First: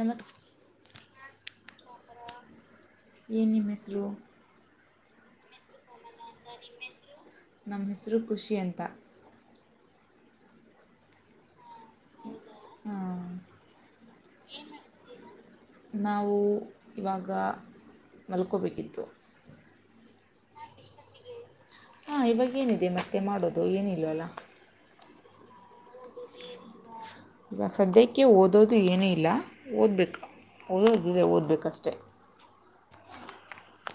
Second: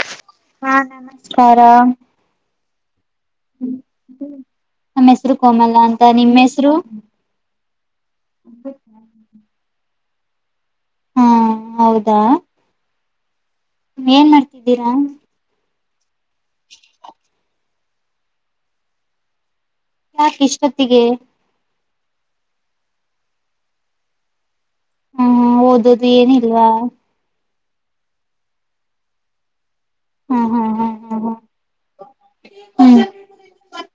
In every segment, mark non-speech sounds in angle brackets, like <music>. ನಮಸ್ಕಾರ ಹಾ ನಮಸ್ಕಾರಕಾರ ಏನ್ ನಿಮ್ಮ ಹೆಸರು. ನಮ್ ಹೆಸರು ಕೋಮಲ ಅಂತ. <inaudible> ನಿಮ್ಮ್ ನಿಮ್ಮ ಹೆಸರು ಹೆಸರು ನನ್ ಹೆಸರು ಖುಷಿ ಅಂತ. ಹಾ ಹೌದಾ ಏನ್ ಮಾಡ್ತಿದ್ದೀರಾ. ನಾವು ಇವಾಗ ಮಲ್ಕೋಬೇಕಿತ್ತು. ಯಾಕ ಇಷ್ಟೊತ್ತಿಗೆ. ಹಾಂ ಇವಾಗ ಏನಿದೆ ಮತ್ತೆ ಮಾಡೋದು ಏನ್ ಇಲ್ ಅಲ್ವ. ಹ್ಮ್ ಓದದು ಏನಿಲ್ವಾ ಇವಾಗ ಸದ್ಯಕ್ಕೆ ಓದೋದು ಏನೂ ಇಲ್ಲ ಓದ್ಬೇಕ ಹ್ಮ್ ಹ್ಮ್ ಓದದ ಹ್ಮ್ ಇದೆ ಹ್ಮ್ ಓದಬೇಕಷ್ಟೆ. <inaudible>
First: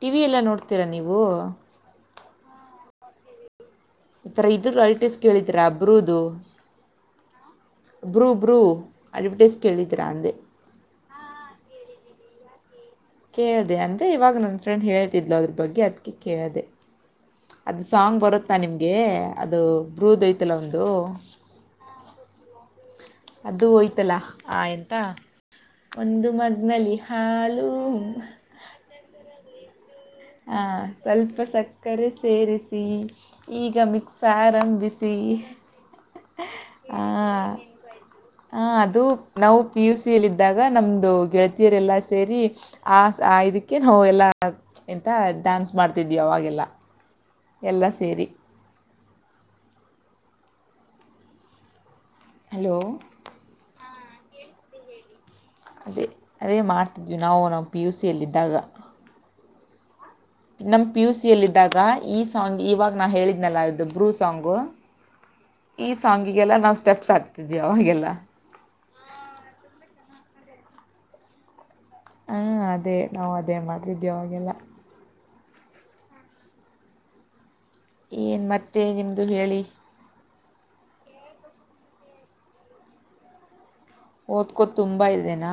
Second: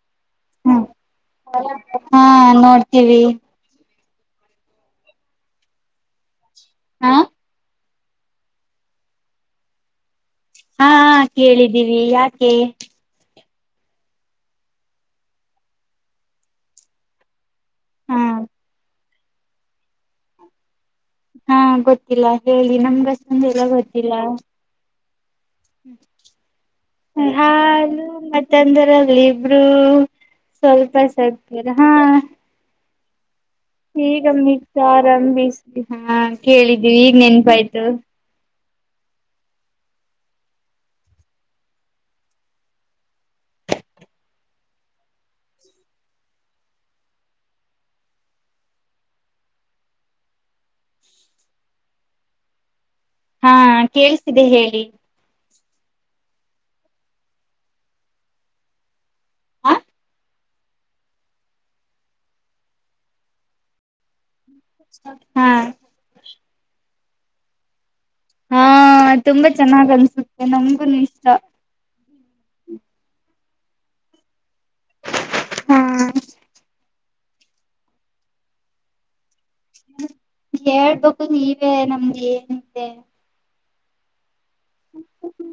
ಟಿವಿ ಎಲ್ಲ ಹ್ಮ್ ನೋಡ್ತೀರಾ ನೀವು. ಹ್ಮ್ ಹಾ ನೋಡ್ತೀವಿ ಈಥರ ಇದು ಲೈಟೇಸ್ ಕೇಳಿದರಾ ಬ್ರೋದು. ಹಾ. ಬ್ರೂ ಬ್ರೂ ಅಡ್ವಟೈಸ್ ಕೇಳಿದಿ್ರಾ ಅಂದೆ. ಹಾಹಾ ಕೇಳಿದ್ದೀವಿ ಯಾಕೆ. ಕೇಳಿದೆ ಅಂದರೆ ಇವಾಗ ನನ್ನ ಫ್ರೆಂಡ್ ಹೇಳ್ತಿದ್ಲುೋ ಅದ್ರ ಬಗ್ಗೆ ಅದಕ್ಕೆ ಕೇಳಿದೆ. ಅದು ಸಾಂಗ್ ಹಾ ಬರುತ್ತಾ ನಿಮ್ಗೆ. ಅದು ಬ್ರುದ ಆಯಿತಿ ಅಲಾ ಒಂದು. ಹಾ ಗೊತ್ತಿಲ್ಲ ಹೇಳಿ ನಮದ. ಅದು ಹೋಯ್ತಲ್ಲ ಆ ಎಂತ ಒಂದು ಮುಗ್ನಲಿ ಹಾಲುೂ ಬ್ರ್ಯೂ ಹಾ ಸ್ವಲ್ಪ ಸಕ್ಕರೆ ಸೇರಿಸಿ ಈಗ ಮಿಕ್ಸ್ ಹೀಗ ಮಿಕ್ಸ್ ಆರಂಭಿಸಿ ಆರಂಬಿಸಿ ಹಾ ಕೇಳಿದೀವಿ ಈಗ್ ನೆನ್ಪ ಆಾಯ್ತು. ಹ ಅದು ನಾವು ಪಿ ಯು ಸಿ ಯಲ್ಲಿದ್ದಾಗ ನಮ್ದು ಗೆಳತಿಯರೆಲ್ಲ ಸೇರಿ ಆ ಆ ಇದಕ್ಕೆ ನಾವು ಎಲ್ಲ ಎಂತ ಡ್ಯಾನ್ಸ್ ಮಾಡ್ತಿದ್ವಿ ಅವಾಗೆಲ್ಲ. ಎಲ್ಲ ಸೇರಿ. ಹಲೋ ಹಾ ಕೇಳಿಸ್ತಿದೆ ಹೇಳಿ. ಅದೇ ಅದೇ ಮಾಡ್ತಿದ್ವಿ ನಾವು ನಾವು ಪಿ ಯು ಸಿ ಯಲ್ಲಿದ್ದಾಗ. ಹ ನಮ್ ಪಿ ಯು ಸಿಿಯಲ್ಲಿ ಇದ್ದಾಗ ಈ ಸಾಂಗ್ ಇವಾಗ ನಾ ಹೇಳಿದ್ನಲ್ಲ ಇದು ಬ್ರೂ ಸಾಂಗ್ ಹಾ ಈ ಸಾಂಗಿಗೆಲ್ಲ ನಾವು ಸ್ಟೆಪ್ಸ್ ಹಾಕತಿದವಿ ಅವಾಗೆಲ್ಲ. ಹಾ ತುಂಬಾ ಚೆನ್ನಾಗ್ ಅನ್ಸುತ್ತೆ ನಮಗುನು ಇಷ್ಟ. ಹ್ಮ ಅದೇ ನಾವು ಅದೇ ಅದೇ ಮಾಡ್ತಿದ್ದೆ ಅವಾಗ ಎಲ್ಲಾ. ಹಾ ಏನು ಮತ್ತೆ ನಿಮ್ಮದು ಹೇಳಿ. ಹೇಳ್ಬೇಕು ನೀವೇ ನಮ್ದ ಏನ ಇದೆ. ಓದ್ಕೋತ ತುಂಬ ಇದೆನಾ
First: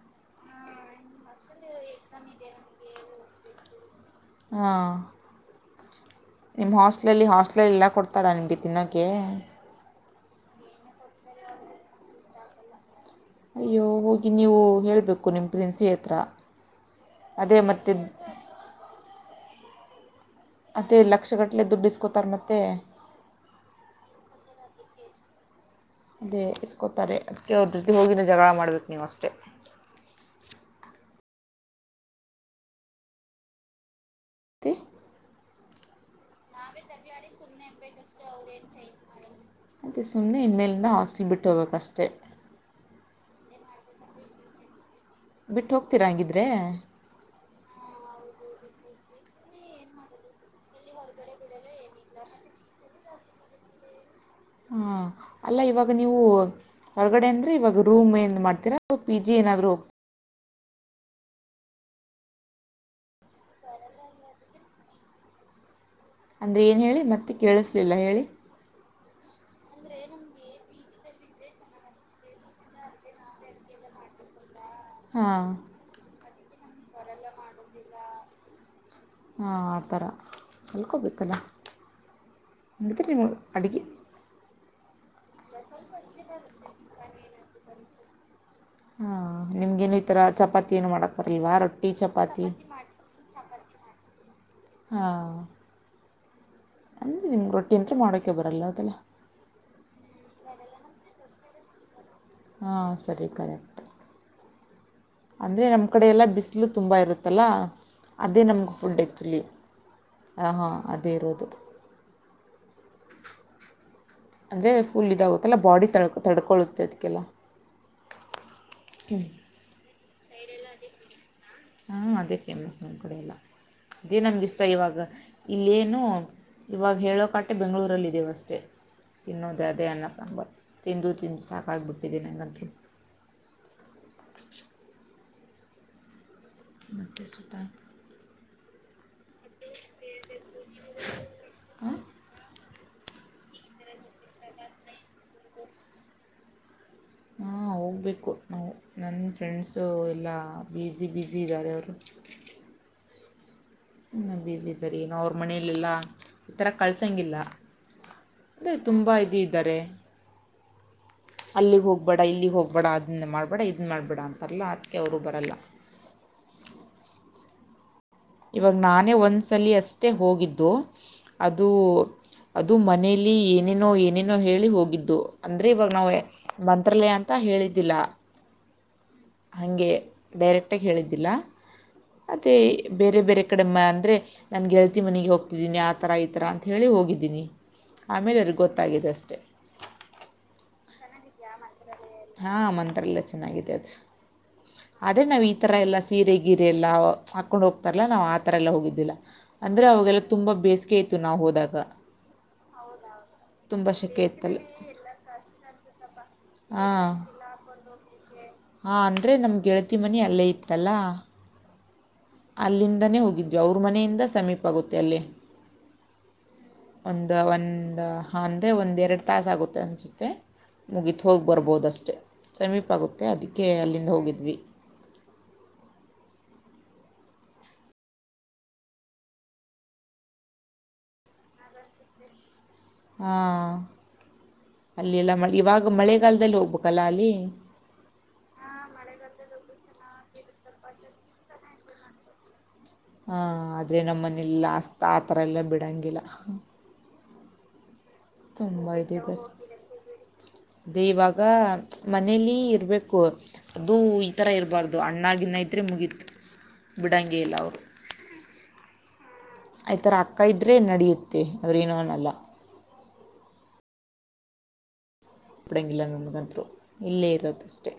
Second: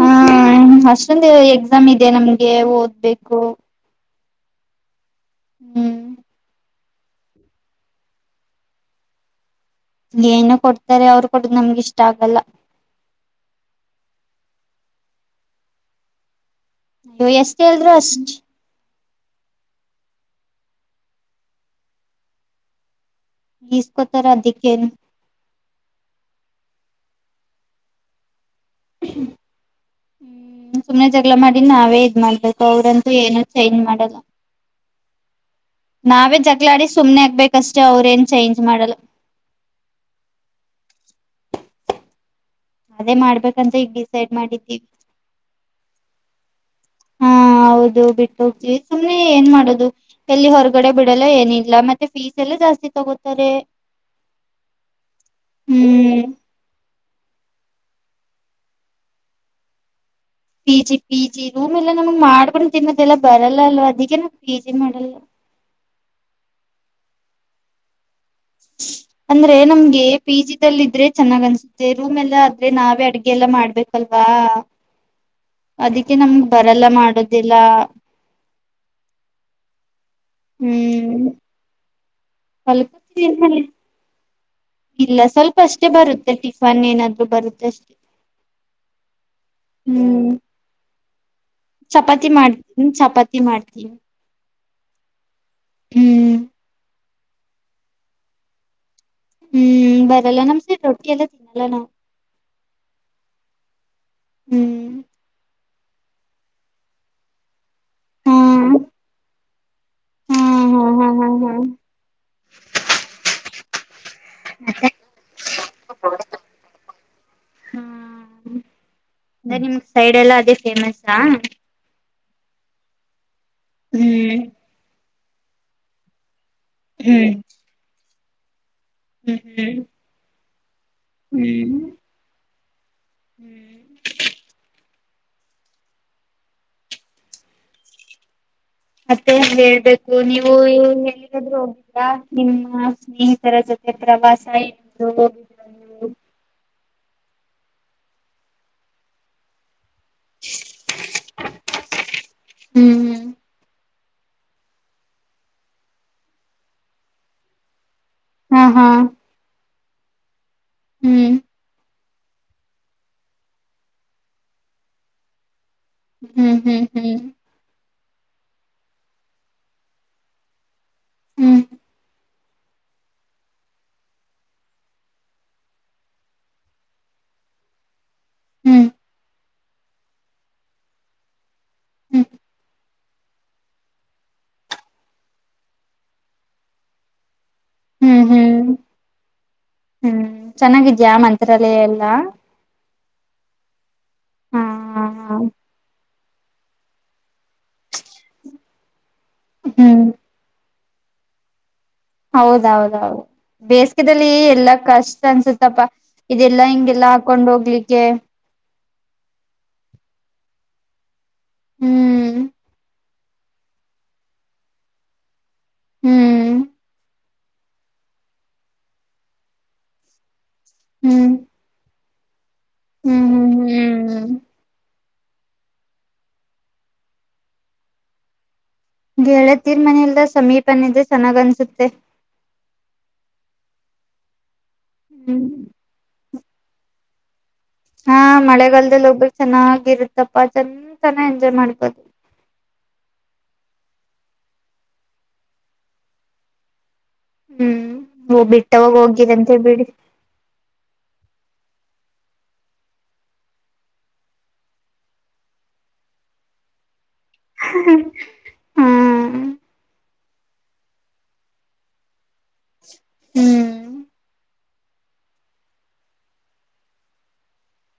ಹಾ ಅಷ್ಟೊಂದು ಎಕ್ಸಾಮ್ ಇದೆ ನಮ್ಗೆ ಓದ್ಬೇಕು ಹಾ ಹ್ಮ್ ನಿಮ್ಮ ಹಾಸ್ಟಲ್ಲಿ ಹಾಸ್ಟೆಲ್ ಎಲ್ಲ ಕೊಡ್ತಾರಾ ನಿಮಗೆ ತಿನ್ನೋಕೇ ಇಲ್ಲಿ ಏನು ಕೊಡ್ತಾರೆ ಅವರು ಕೊಡ ನಮ್ಗೆ ಇಷ್ಟ ಆಗಲ್ಲ ಅಯ್ಯೋ ಹೋಗಿ ನೀವು ಹೇಳೇಳ್ಬೇಕು ನಿಮ್ಮ ಪ್ಸಿನ್ಸಿ ಹತ್ರ ನೀವು ಎಷ್ಟ ಅದೇ ಎಳದ್ರು ಮತ್ತೆ ಅಷ್ಟ ಮತ್ತೇ ಲಕ್ಷ ಗಟ್ಟಲೆ ದುಡ್ಡುಸ್ಕೋತಾರೆ ಮತ್ತೆ ಇಸ್ಕೊತರ ದಕ್ಕೇನು ಅದೇ ಇಸ್ಕೊತಾರೆ ಅದಕ್ಕೆ ಅವ್ರ ಜೊತೆ ಹೋಗಿಿನ ಜಗಳ ಮಾಡ ನೀವು ಅಷ್ಟೇ ಹ್ಮ್ ಸುಮ್ನೆ ಮಾಡಿ ನಾವೇ ಇದ್ ಮಾಡ್ಬೇಕು ಅವ್ರಂತೂ ಏನು ಚೇಂಜ್ ಮಾಡಲ್ಲ ತ್ತೆ ನಾವೇ ಜ ಮಾಡಲ್ಲ ಅದೆ ಸುಮ್ನೆ ಇನ್ನೇಲ್ಂದ ಹಾಸ್ಟಲ್ ಬಿಟ್ಟ ಬಿಟ್ಟೋಗಬೇಕಷ್ಟೆ ಅದೇ ಮಾಡ್ಬೇಕಂತ ಈಗ ಡಿಸೈಡ್ ಮಾಡಿದ್ದೀವಿ ಬಿಟ್ಟು ಹೋಗ್ತೀರಾ ಹಂಗಿದ್ರೆ ಹೋಗತೀವಿ ಸುಮ್ನೆ ಏನ್ ಮಾಡೋದು ಎಲ್ಲಿ ಹೊರಗಡೆ ಬಿಡಲ್ಲ ಏನಿಲ್ಲ ಮತ್ತೆ ಫೀಸ್ ಎಲ್ಲಾ ಜಾಸ್ತಿ ತಗೋತಾರೆ ಹ್ಮ್ ಅಲ್ಲ ಇವಾಗ ನೀವು ಹ್ಮ್ ಹೊರಗಡೆ ಅಂದ್ರೆ ಇವಾಗ ರೂಮ್ ಏನ್್ ಮಾಡ್ತೀರಾ ಪಿ ಜಿ ಏನಾದ್ರು P G P G room ಎಲ್ಲ ನಮಗೆ ಮಾಡ್ಕೊಂಡು ತಿನ್ನೋದೆಲ್ಲ ಬರಲ್ಲ ಅಲ್ವ ಅದಕ್ಕೆ ನ ಪಿ ಜಿ ಮಾಡಲ್ಲ ಅಂದ್ರೆ ಏನು ಹೇಳಿ ಮತ್ತೆ ಕೇಳಿಸ್ಲಿಲ್ಲ ಹೇಳಿ ಅಂದ್ರೆ ನಮ್ಗೆ ಪಿ ಜಿದಲ್ಲ ಇದ್ರೆ ಚೆನ್ನಾಗ್ ಅನ್ಸುತ್ತೆ ರೂಮ್ ಎಲ್ಲ ಆದ್ರೆ ನಾವೇ ಅಡ್ಗೆ ಎಲ್ಲಾ ಮಾಡ್ಬೇಕಲ್ವಾ ಹಾ ಅಡುಗೆ ನಮ್ ಬರಲ್ಲ ಮಾಡುದಿಲ್ಲ ಹಾ ಆತರ ಕಲ್ತಿಕೊ ಹ್ಮ್ ಬೇಕಲ್ಲ ನಿ ಗ್ರ ಕಲ್ಕತಿವಿ ಅಡಗೆ ಇಲ್ಲ ಸ್ವಲ್ಪ ಅಷ್ಟೇ ಬರುತ್ತೆ ಟಿಫಾನ್ ಏನಾದ್ರು ಬರುತ್ತೆ ಅಷ್ಟೇ ಹಾಂ ನಿಮಗೇನು ಈ ಥರ ಹ್ಮ್ ಚಪಾತಿ ಏನು ಮಾಡೋಕ್ಕೆ ಬರಲ್ವಾ ರೊಟ್ಟಿ ಚಪಾತಿ ಮಾಡ್ತೀ ಚಪಾತಿ ಮಾಡ್ತೀನಿ ಹಾ ಹ್ಮ್ ಅಂದರೆ ನಿಮ್ಗೆ ರೊಟ್ಟಿ ಅಂತತ್ರ ಮಾಡೋಕ್ಕೆ ಬರಲ್ಲ ಅದದೆಲ್ಲ ಹ್ಮ್ ಬರಲ್ಲ ನಮ್ ಸ ರೊಟ್ಟಿ ಎಲ್ಲ ತಿ ನಲಣ <unintelligible> ಹಾಂ ಸರಿ ಕರೆಕ್ಟ್ ಹ್ಮ್ ಅಂದ್ರೆ ನಮ್ಮ್ ಕಡೆ ಎಲ್ಲ ಬಿಸಿಲು ತುಂಬಾ ಇರುತ್ತಲ್ಲ ಹಾ ಅದೇ ನಮ್ಗೆ ಫುಡ್ ಆ್ಯಕ್ಚುಲಿ ಹಾ ಹಾಂ ಹಾ ಹಾ ಅದೇ ಹಾ ಇರೋದು ಹಾ ಅಂದರೆ ಫುಲ್ ಇದಾಗುತ್ತಲ್ಲ ಬಾಡಿ ತಳ್ಕ ತಡ್ಕೊಳ್ಳುತ್ತೆ ಅದಕ್ಕೆಲ್ಲ ಹಾ ಹ್ಞ ಅದೇ ನಿಮ್ ಸೈಡ್ ಎಲ್ಲಾ ಅದೇ ಫೇಮಸ್ಾ ಹಂ ಅದೇ ಫೇಮಸ್ ನ ಕೂಡೆಯಲ್ಲ ಇದೇ ಹ್ಮ್ ನಮಗಿಸ್ತ ಇವಾಗ ಇಲ್ಲೇನು ಇವಾಗ ಹ್ಮ್ ಹೇಳೋಕಾಟೆ ಬೆಂ್ಗಳೂರಲ್ಲ ಇಿದೆವಸ್ ಮೆ ಹ್ಮ್ ತಿನ್ನೂ ಹ್ಮ್ ದದನ್ನ ಸಂಂಬರ್ ತಿಂದು ತಿಂದು ಹ್ಮ್ ಸಾಕಾಗಿಬಟ್ಟಿದ್ದೀ ನನಗೆಂತಿ ಹ್ಮ್ ಮತ್ತ ಸಟಾ ಮತ್ತೆ ಹೇಳ್ಬೇಕು ನೀವು ಎಗಾದ್ೂ ಹೋಗಿಲ್ಲಾ ನಿಮ್ಮ ಸ್ನೇಹಿತರ ಜೊತೆ ಪ್ರವಾಸ ಇದು ಹೋಗ ಹಾ ಹೋಗ್ಬೇಕು ನಾವು ನನ್ನ ಫ್ರೆಂಡ್ಸ್ ಸೊ ಎಲ್ಲ ಬೀಸಿ ಬಝಿ ಇದ್ದಾರೆ ಅವರು ಹ್ಮ್ ಬಸಿ ಇದ್ದರಿೀ ಅವ್ರ ಮನಲಿಲ್ಲ ಈಥರ ಕಳ್ಸಂಗಿಲ್ಲ ಹಾ ಅದೇ ಹಾ ತುಂಬ ಇದು ಇದ್ದಾರೆ ಹ್ಮ್ ಅಲ್ಲಿ ಹೋಗ ಹೋಗ್ಬೇಡ ಇಲ್ಲಿಗೆ ಹೋಗ್ಬೇಡ ಅದನ್ನ ಮಾಡಬೇಡ ಇದನ್ನ ಮಾಡಬೇಡ ಅಂತಲ್ಲ ಅದಕ್ಕೆ ಅವರು ಬರಲ್ಲ ಹ್ಮ್ ಹ್ಮ್ ಹ್ಮ್ ಇವಾಗ ನಾನೇ ಒಂದ್ಸಲ ಅಷ್ಟೇ ಹೋಗಿದ್ದು ಅ ಹ್ಮ್ ಅದು ಮನೇಲಿ ಏನೇನೋ ಏನೇನೋ ಹೇಳಿ ಹೋಗಿದ್ದು ಅಂದರೆ ಇವಾಗ ನಾವು ಮಂತ್ರಾಲಯ ಅಂತ ಹೇಳಿದ್ದಿಲ್ಲ ಹ್ಮ್ ಹಾಗೆ ಡೈರೆಕ್ಟಾಗಿ ಹೇಳಿದ್ದಿಲ್ಲ ಹ್ಮ್ ಅ ಬೇರೆ ಬೇರೆ ಕಡೆ ಅಂದರೆ ನಾನು ಗೆಳತಿ ಮನೆಗೆ ಹೋಗ್ತಿದ್ದೀನಿ ಆ ಥರ ಈ ಥರ ಅಂತ ಹೇಳಿ ಹೋಗಿದ್ದೀನಿ ಹ್ಮ್ ಆಮೇಲೆ ಅವ್ರಿಗೆ ಹ್ಮ್ ಗೊತ್ತಾಗಿದೆ ಅಷ್ಟೆ ಹ್ಮ್ ಚೆನ್ನಾಗಿದ್ದ ಯ ಮಂತ್ರಾಲಯಲ್ಲ ಹಾ ಮಂತ್ರಾಲಯ ನ್ನತೆ ಹ ಅದೇ ನಾವ್ ಈ ತರ ಎಲ್ಲಾ ಸೀರೆಗೆ ಗಿರೆ ಎಲ್ಲ ಹಾಕೊಂಡ್ ಹೋಗ್ತಾರಲ್ಲಾ ನಾವ್ ಆತರ ಎಲ್ಲ ಹೋಗಿದ್ದಿಲ್ಲ ಅಂದ್ರೆ ಹ್ಮ್ ಅವೆಲ್ಲ ತುಂಬ ಬೇಸ ಕೇತು ನಾವು ಹೋದಾಗ ಹೌದ-ಹೌದ-ಹೌದು ತುಂಬ ಸೆಕೆ ಬೇಸಿಗೆದಲ್ಲಿ ಇತ್ತಲ್ಲ ಎಲ್ಲ ಕಷ್ಟ ಅನಸುತ್ತಪ್ಪಾ ಇದು ಎಲ್ಲಾ ಹಿಂಗ ಎಲ್ಲಾ ಹಾಕೊಂಡ್ ಹೋಗಲಿಕ್ಕೆ ಹಾ ಅಂದ್ರೆ ನಮ್ದ್ ಗೆಳತಿ ಮನೆ ಅಲ್ಲೇ ಇತ್ತಲ್ಲಾ ಹ್ಮ್ ಅಲ್ಲಿಂದನೇ ಹೋಗ ಇದ್ವಿ ಅವರ ಮನೆಯಿಂದ ಸಮೀಪ ಆಗುತ್ತೆ ಅಲ್ಲಿ ಹ್ಮ್ ಒಂದು ಒಂದ ಅಂದ್ರೆ ಒಂದ್ ಎರಡು ತಾಸ ಆಗುತ್ತೆ ಅನ್ಸುತ್ತೆ ಮುಗೀತು ಹ್ಮ್ ಹೋಗಿ ಬರ್ಬೋದಷ್ಟೇ ಸಮೀಪ ಹ್ಮ್ ಆಗುತ್ತೆ ಹ್ಮ್ ಅದಕ್ಕೆ ಅಲ್ಲಿಂದ ಹ್ಮ್ ಹೋಗಿದ್ವಿ ಗೆಳೆತಿ ಮನೆಯಲ್ಲೆ ಸಮೀಪ ಇದೆ ಸಮಾಧನಿಸುತ್ತೆ ಹಾ ಅಲ್ಲಿ ಎಲ್ಲಾ ಹ್ಮ್ ಮಳಿ ಇವಾಗ ಮಳೆ <unintelligible> ಹಾ ಮಳೆಗಾಲದಲ್ಲಿ ಹೋಗ್ಬೇಕ ಚೆನ್ನಾಗಿದೆ ಎಪ್ಪಾ ಚಂತಾನ ಎಂಜಾಯ್ ಮಾಡ್ಕೋತ ಹಾ ಆದರೆ ನಮ್ಮ ಮನೆಯಲ್ಲಿ <unintelligible> ಆ ತರ ಎಲ್ಲಾ ಬಿಡಂಗಿಲ್ಲ ಹ್ಮ್ ತುಂಬಾ ಬಿಟ್ಟವಾಗ ಇದೀವಿ ಹೋಗಿರಂತೆ ಬಿಡಿ ದಿ ಇವಾಗ ಮನೇಲಿ ಇರಬೇಕು ಅದು ಈ ತರ ಇರಬಾರ್ದು ಅಣ್ಣಾಗಿನ್ನ ಇದ್ರೆ ಮುಗೀತು ಬಿಡಂಗೇ ಇಲ್ಲ ಅವರು ಹ್ಮ್ ಈ ತರ ಅಕ್ಕ ಇದ್ರೆ ನಡಿಯುತ್ತೆ ಆದರೆ ಏನು ಅನಲ್ಲ ಹ್ಮ್ ಕೊಡಂಗಿಲ್ಲ ನನ್ನಗಂತ್ರು ಇಲ್ಲೇ ಇರೋದಷ್ಟೇ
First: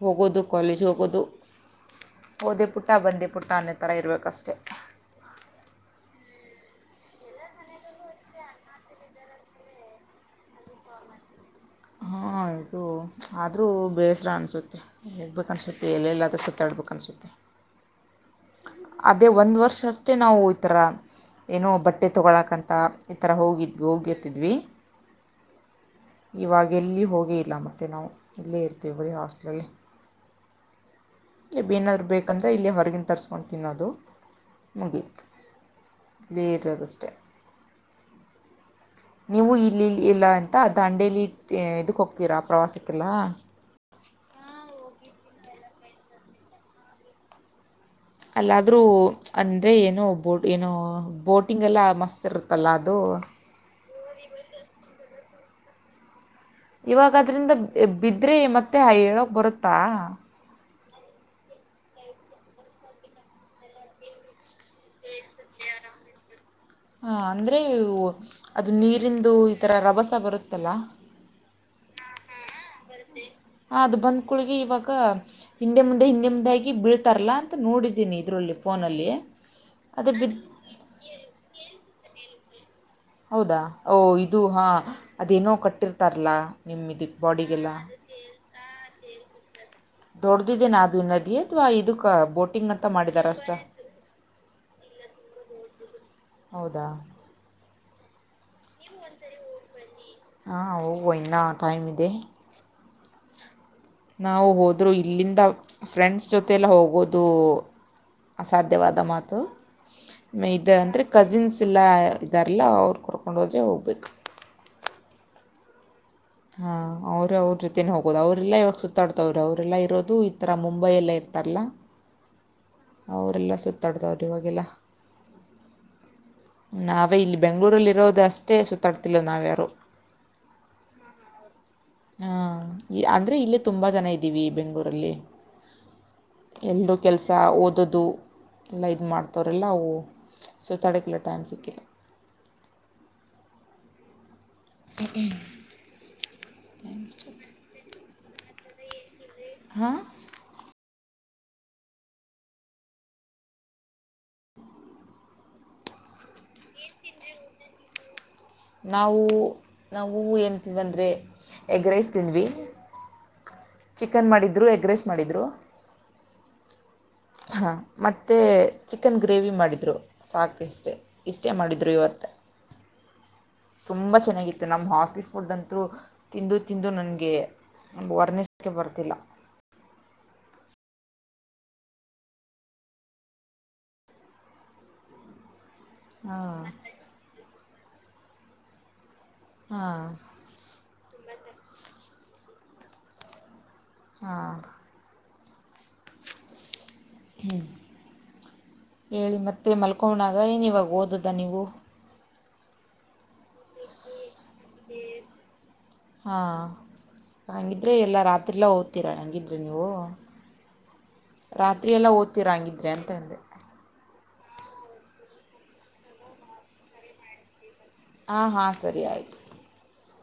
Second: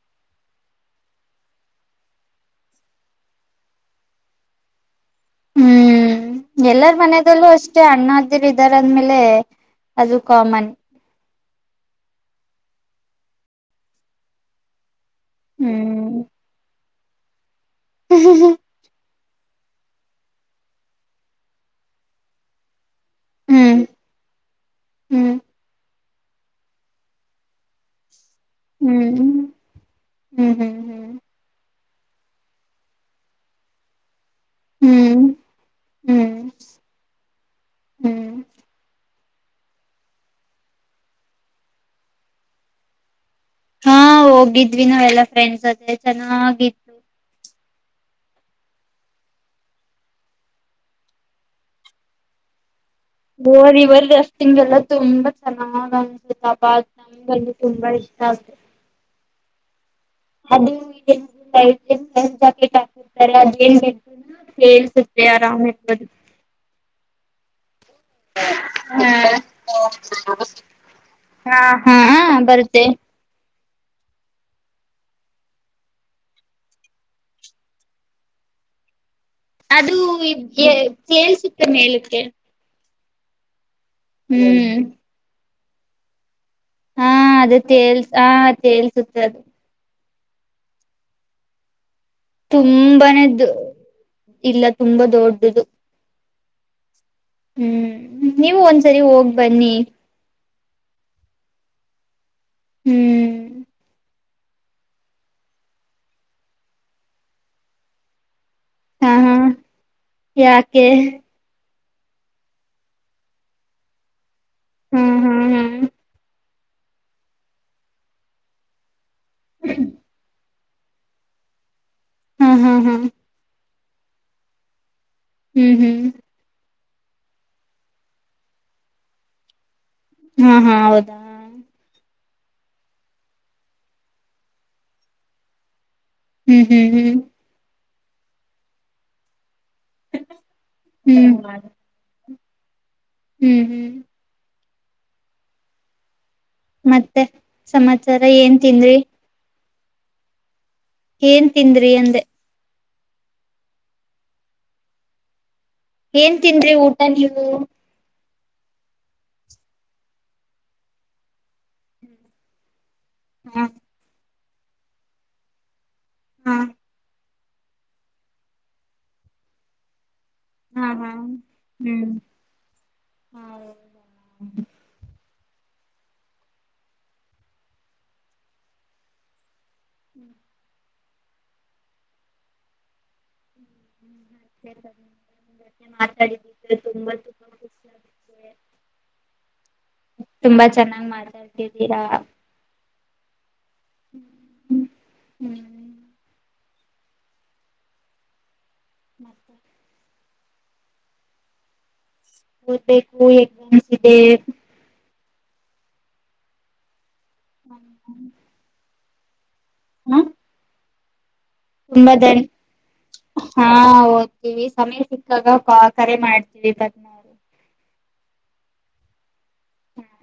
ಹೋಗೋದು ಕಾಲೇಜ್ ಹೋಗೋದು ಹೋದೆ ಪುಟ್ಟ ಬಂದೇ ಪುಟ್ಟ ಅನ್ನೋ ತರ ಇರಬೇಕು ಅಷ್ಟೇ ಎಲ್ಲಾರ ಮನೆದಲ್ಲೂ ಅಷ್ಟೇ ಅಣ್ಣಾದಿರು ಇದಾರೆ ಅಂದ ಮೇಲೆ ಅದು ಕಾಮನ್ ಹಾಂ ಇದು ಆದರೂ ಬೇಸರ ಅನಿಸುತ್ತೆ ಹೇಳಬೇಕು ಅನ್ಸುತ್ತೆ ಹ್ಮ್ ಎಲ್ಲೆಲಾದರೂ ಸುತ್ತಾಡಬೇಕು ಆಸ್ಪತ್ರೆ ಹೂ-ಹೂ-ಹೂ ಅದೇ ಒಂದು ವರ್ಷ ಅಷ್ಟೇ ನಾವು ಈ ಥರ ಏನೋ ಬಟ್ಟೆ ತೋಗೋಳಕ ಅಂತ ಈ ಥರ ಹ್ಮ್ ಹೋಗಿದ್ವಿ ಹೋಗಿದ್ವಿದಿ ಹ್ಮ್ ಇವಾಗ ಎಲ್ಲಿ ಹೋಗೆ ಇಲ್ಲ ಮತ್ತೆ ನಾವು ಇಲ್ಲೇ ಇರತಿವಿ <unintelligible> ಹ್ಮ ಹ್ಮ್ ಏನಾದ್ರು ಬೇಕಂದ್ರೆ ಇಲ್ಲೇ ಹೊರಗಿಂದು ತರಸ್ಕೊಂದು ತಿನ್ನೋದು ಹ್ಮ್ ಮುಗಿತು ಹ್ಮ್ ಹ್ಮ್ <unintelligible> ಹ್ಮ್ ನೀವು ಇಲ್ಲಿ ಇಲ್ಲ ಅಂತ ದಾಂಡೇಲಿ <unintelligible> ಇದಕ್ಕೆ ಹೋಗ್ತೀರಾ ಪ್ರವಾಸಕ್ಕೆಲ್ಲಾ ಹಾ ಹೋಗಿದ್ವಿ ನಾವ ಎಲ್ಲಾ ಫ್ರೆಂಡ್ಸ್ ಜೊತೆ ಚೆನ್ನಾಗಿ ಅಲ್ಲಾದ್ರೂ ಅಂದ್ರೆ ಏನೋ ಬೋಟ್ ಏನೋ ಬೋಟಿಂಗ ಎಲ್ಲಾ ಮಸ್ತ್ ಇರುತ್ತಲ್ಲ ಅದು <unintelligible> ಆಗಸ್ಟ್ ತಿಂಗಳಲ್ಲ ತುಂಬಾ ಚೆನ್ನಾಗಾಯಿತು ಇವಾಗ ಅದ್ರಿಂದ ಬಿದ್ರೆ ಆಗುತ್ತೆ ಮತ್ತೆ ಹೇಳಕ್ ಬರುತ್ತೆ ತ್ತಾ <unintelligible> ಕೆಲ್ಸುತ್ತೆ <inaudible> ಹ ಅಂದ್ರೆ ಅದು ನೀರಿಂದು ಈ ತರ ರಭಸ ಬರುತ್ತಲ್ಲ ಹ ಬರುತ್ತೆ ಹ ಅದು ಬಂದ್ ಕುಳ್ಗೆ ಇವಾಗ ಹಿಂದೆ ಮುಂದೆ ಹಿಂದೆ ಮುಂದೆ ಆಗಿ ಬೀಳ್ತಾರಲ್ಲ ಅಂತ ನೋಡಿದ್ದೀನಿ ಇದರಲ್ಲಿ ಫೋನಲ್ಲಿ ಅದು ಎ ಕೇಳ್ಸುತ್ತೆ ಮೇಲುಕ್ಕೆ ಹೌದಾ ಓಹ ಇದು ಹಾ ಹ್ಮ್ ಅದೇನೋ ಕಟ್ಟ ಇಟ್ಟಿರ್ತಾರ್ಲ ಹಾ ಅದು ತೇಳ್ಸ್ ಹ ತೇಳ್ಸುತ್ತೆ ಅದು ದೊಡ್ದಿದೆನಾ ಅದು ನದಿ ಅತ್ವ ಇದುಕ್ ತುಂಬಾನೇ ದ್, ಇಲ್ಲ ತುಂಬಾ ದೊಡ್ಡುದು ಹೌದಾ ಹ್ಮ್ ನೀವು ಒಂದ್ಸರಿ ಹೋಗ್ ಬನ್ನಿ ಆ ಹೌ ಇನ್ನ ಟೈಮ್ ಇದೆ ಹ್ಮ್ ನಾವು ಹೋದ್ರೂ ಇಲ್ಲಿಂದ ಫ್ರೆಂಡ್ಸ್ ಜೊತೆೆಲ್ ಹೋಗೋದು ಅಸಾಧ್ಯವಾದ ಹಾ ಹಾ ಮಾತು ಇದ್ ಯಾಕೆ ಅಂದ್ರೆ ಕಝಿನ್ಸ್ ಇಲ್ಲ ಇದಾರಲ್ಲ ಅವ್ರು ಕರ್ಕೊಂಡು ಹೋದ್ರೆ ಹೋಗ್ಬೇಕು ಹ್ಮ್ ಹ್ಮ್ ಹ್ಮ್ ಹಾ ಅವರು ಅವ್ರ ಜೊತೆನೆ ಹೋಗೋದು ಅವ್ರಲ್ಲಾ ಇವಾಗ ಸುತ್ತ ಮಾತಾಡ್ತವ್ರರು ಅವ್ರ್ರೆಲ್ಲ ಇರೊದು ಆ ಥರ ಮುಂಬೈಯಲ್ಲೇ ಇರ್ತಾರಲ್ಲ ಹಾ ಹಾ ಹಾ ಅವ್ರೆಲ್ಲ ಸುತ್ತ <unintelligible> ಇವಾಗಿಲ್ಲ ಹ್ಮ್ ಹ್ಮ್ ನಾವೇ ಇಲ್ಲಿ ಬೆಂಗ್ಳೂರಲ್ಲಿರೋದಷ್ಟೇ ಸುತ್ತಾಡ್ತಿಲ್ಲ ನಾವ್ಯಾರು ಹಾ ಹಾ ಹೌದಾ ಹಾಂ ಅಂದ್ರೆ ಇಲ್ಲೇ ತುಂಬ ಜನ ಇದ್ದೀವಿ ಬೆಂಗ್ಳೂರಲ್ಲಿ ಹ್ಮ್ ಹ್ಮ್ ಎಲ್ರು ಹ್ಮ್ ಕೆಲ್ಸ ಓದ್ ಅದು ಎಲ್ಲ ಇದ್ ಮಾಡ್ತವ್ರ ಅವ್ರೆಲ್ಲ ಓ ಸೊ ತಡೆಕ್ಲ್ ಹ್ಮ್ ಟೈಮ್ ಸಿಕ್ಕಿಲ್ಲ ಹ್ಮ್ ಹ್ಮ್ <unintelligible> ಮತ್ತೆ ಸಮಾಚ್ ತರ ಏನ್ ತಿಂದ್ರಿ. ಹಾ ಏನ್ ತಿಂದ್ರಿ ಅಂದೆ. ಏನ್ ತಿಂದ್ರಿ ಊಟ ನೀವು ನಾವು ನಾವು ಏಂತೀವಿಂದರೆ ಎಗ್ ರೈಸ್ ತಿಂದ್ವಿ. ಹಾ ಚಿಕನ್ ಮಾಡಿ. ರು ಎಗ್ರೆಸ್ ಮಾಡಿದ್ರು. ಹಾ ಹಾಂ ಮತ್ತೆ ಚಿಕನ್ ಗ್ರೇವಿ ಮಾಡಿದ್ರು. ಹಾ ಸಾಕಷ್ಟೇ ಹಾ ಇಷ್ಟೇ ಮಾಡಿದರು ಹ್ಮ್ ಇವತ್ತ ತುಂಬ ಚೆನ್ನಾಗಿತ್ತು ನಮ್ಮ ಹಾಸ್ಟ್ಲ್ ಫುಡ್ ಅಂತೂ ತಿಂದು ತಿಂದು ನನಗೆ ವರ್ಣಿಸಕ್ಕೆ ಬರ್ತಿಲ್ಲ. <inaudible> ಹ್ಮ್ ಹ್ಮ ಸ ಮಾತಾಡಿದ ತುಂಬಾ ತುಂಬ ಮತ್ತೆ ಹಾಂ ತುಂಬಾ ಚೆನ್ನಾಗ್ ಮಾತಾಡ್ತಿದ್ದೀರಾ. ಹ ಹ್ಮ್ ಹ್ಮ್ ಹೇಳಿ ಮತ್ತೆ ಮಲ್ಕೋಣ ಅದ ಏನ್ ಇವಾಗ ಓದದ ನೀವು ಓದಬೇಕು ಎಕ್ನ್ಸ್ ಇದೆ. ಹಾ ಹಂಗಿದ್ರೆ ಎಲ್ಲ ರಾತ್ರಿಲ್ಲಾ ಓ ತಿರಳಂಗಿದ್ದ ಬ ನೀಓ ತುಂಬ ದ್ನ ಅಂದೆ ಹದು ಸಮಯ ಸಿಕ್ಕಾಗ ಬಾ ಕರೆ ಮಾಡ್ತೀವಿ ಬ ಹಾಂ ಹಾಂ ಸರಿ ಆಯಿತು. ಹ್ಮ್.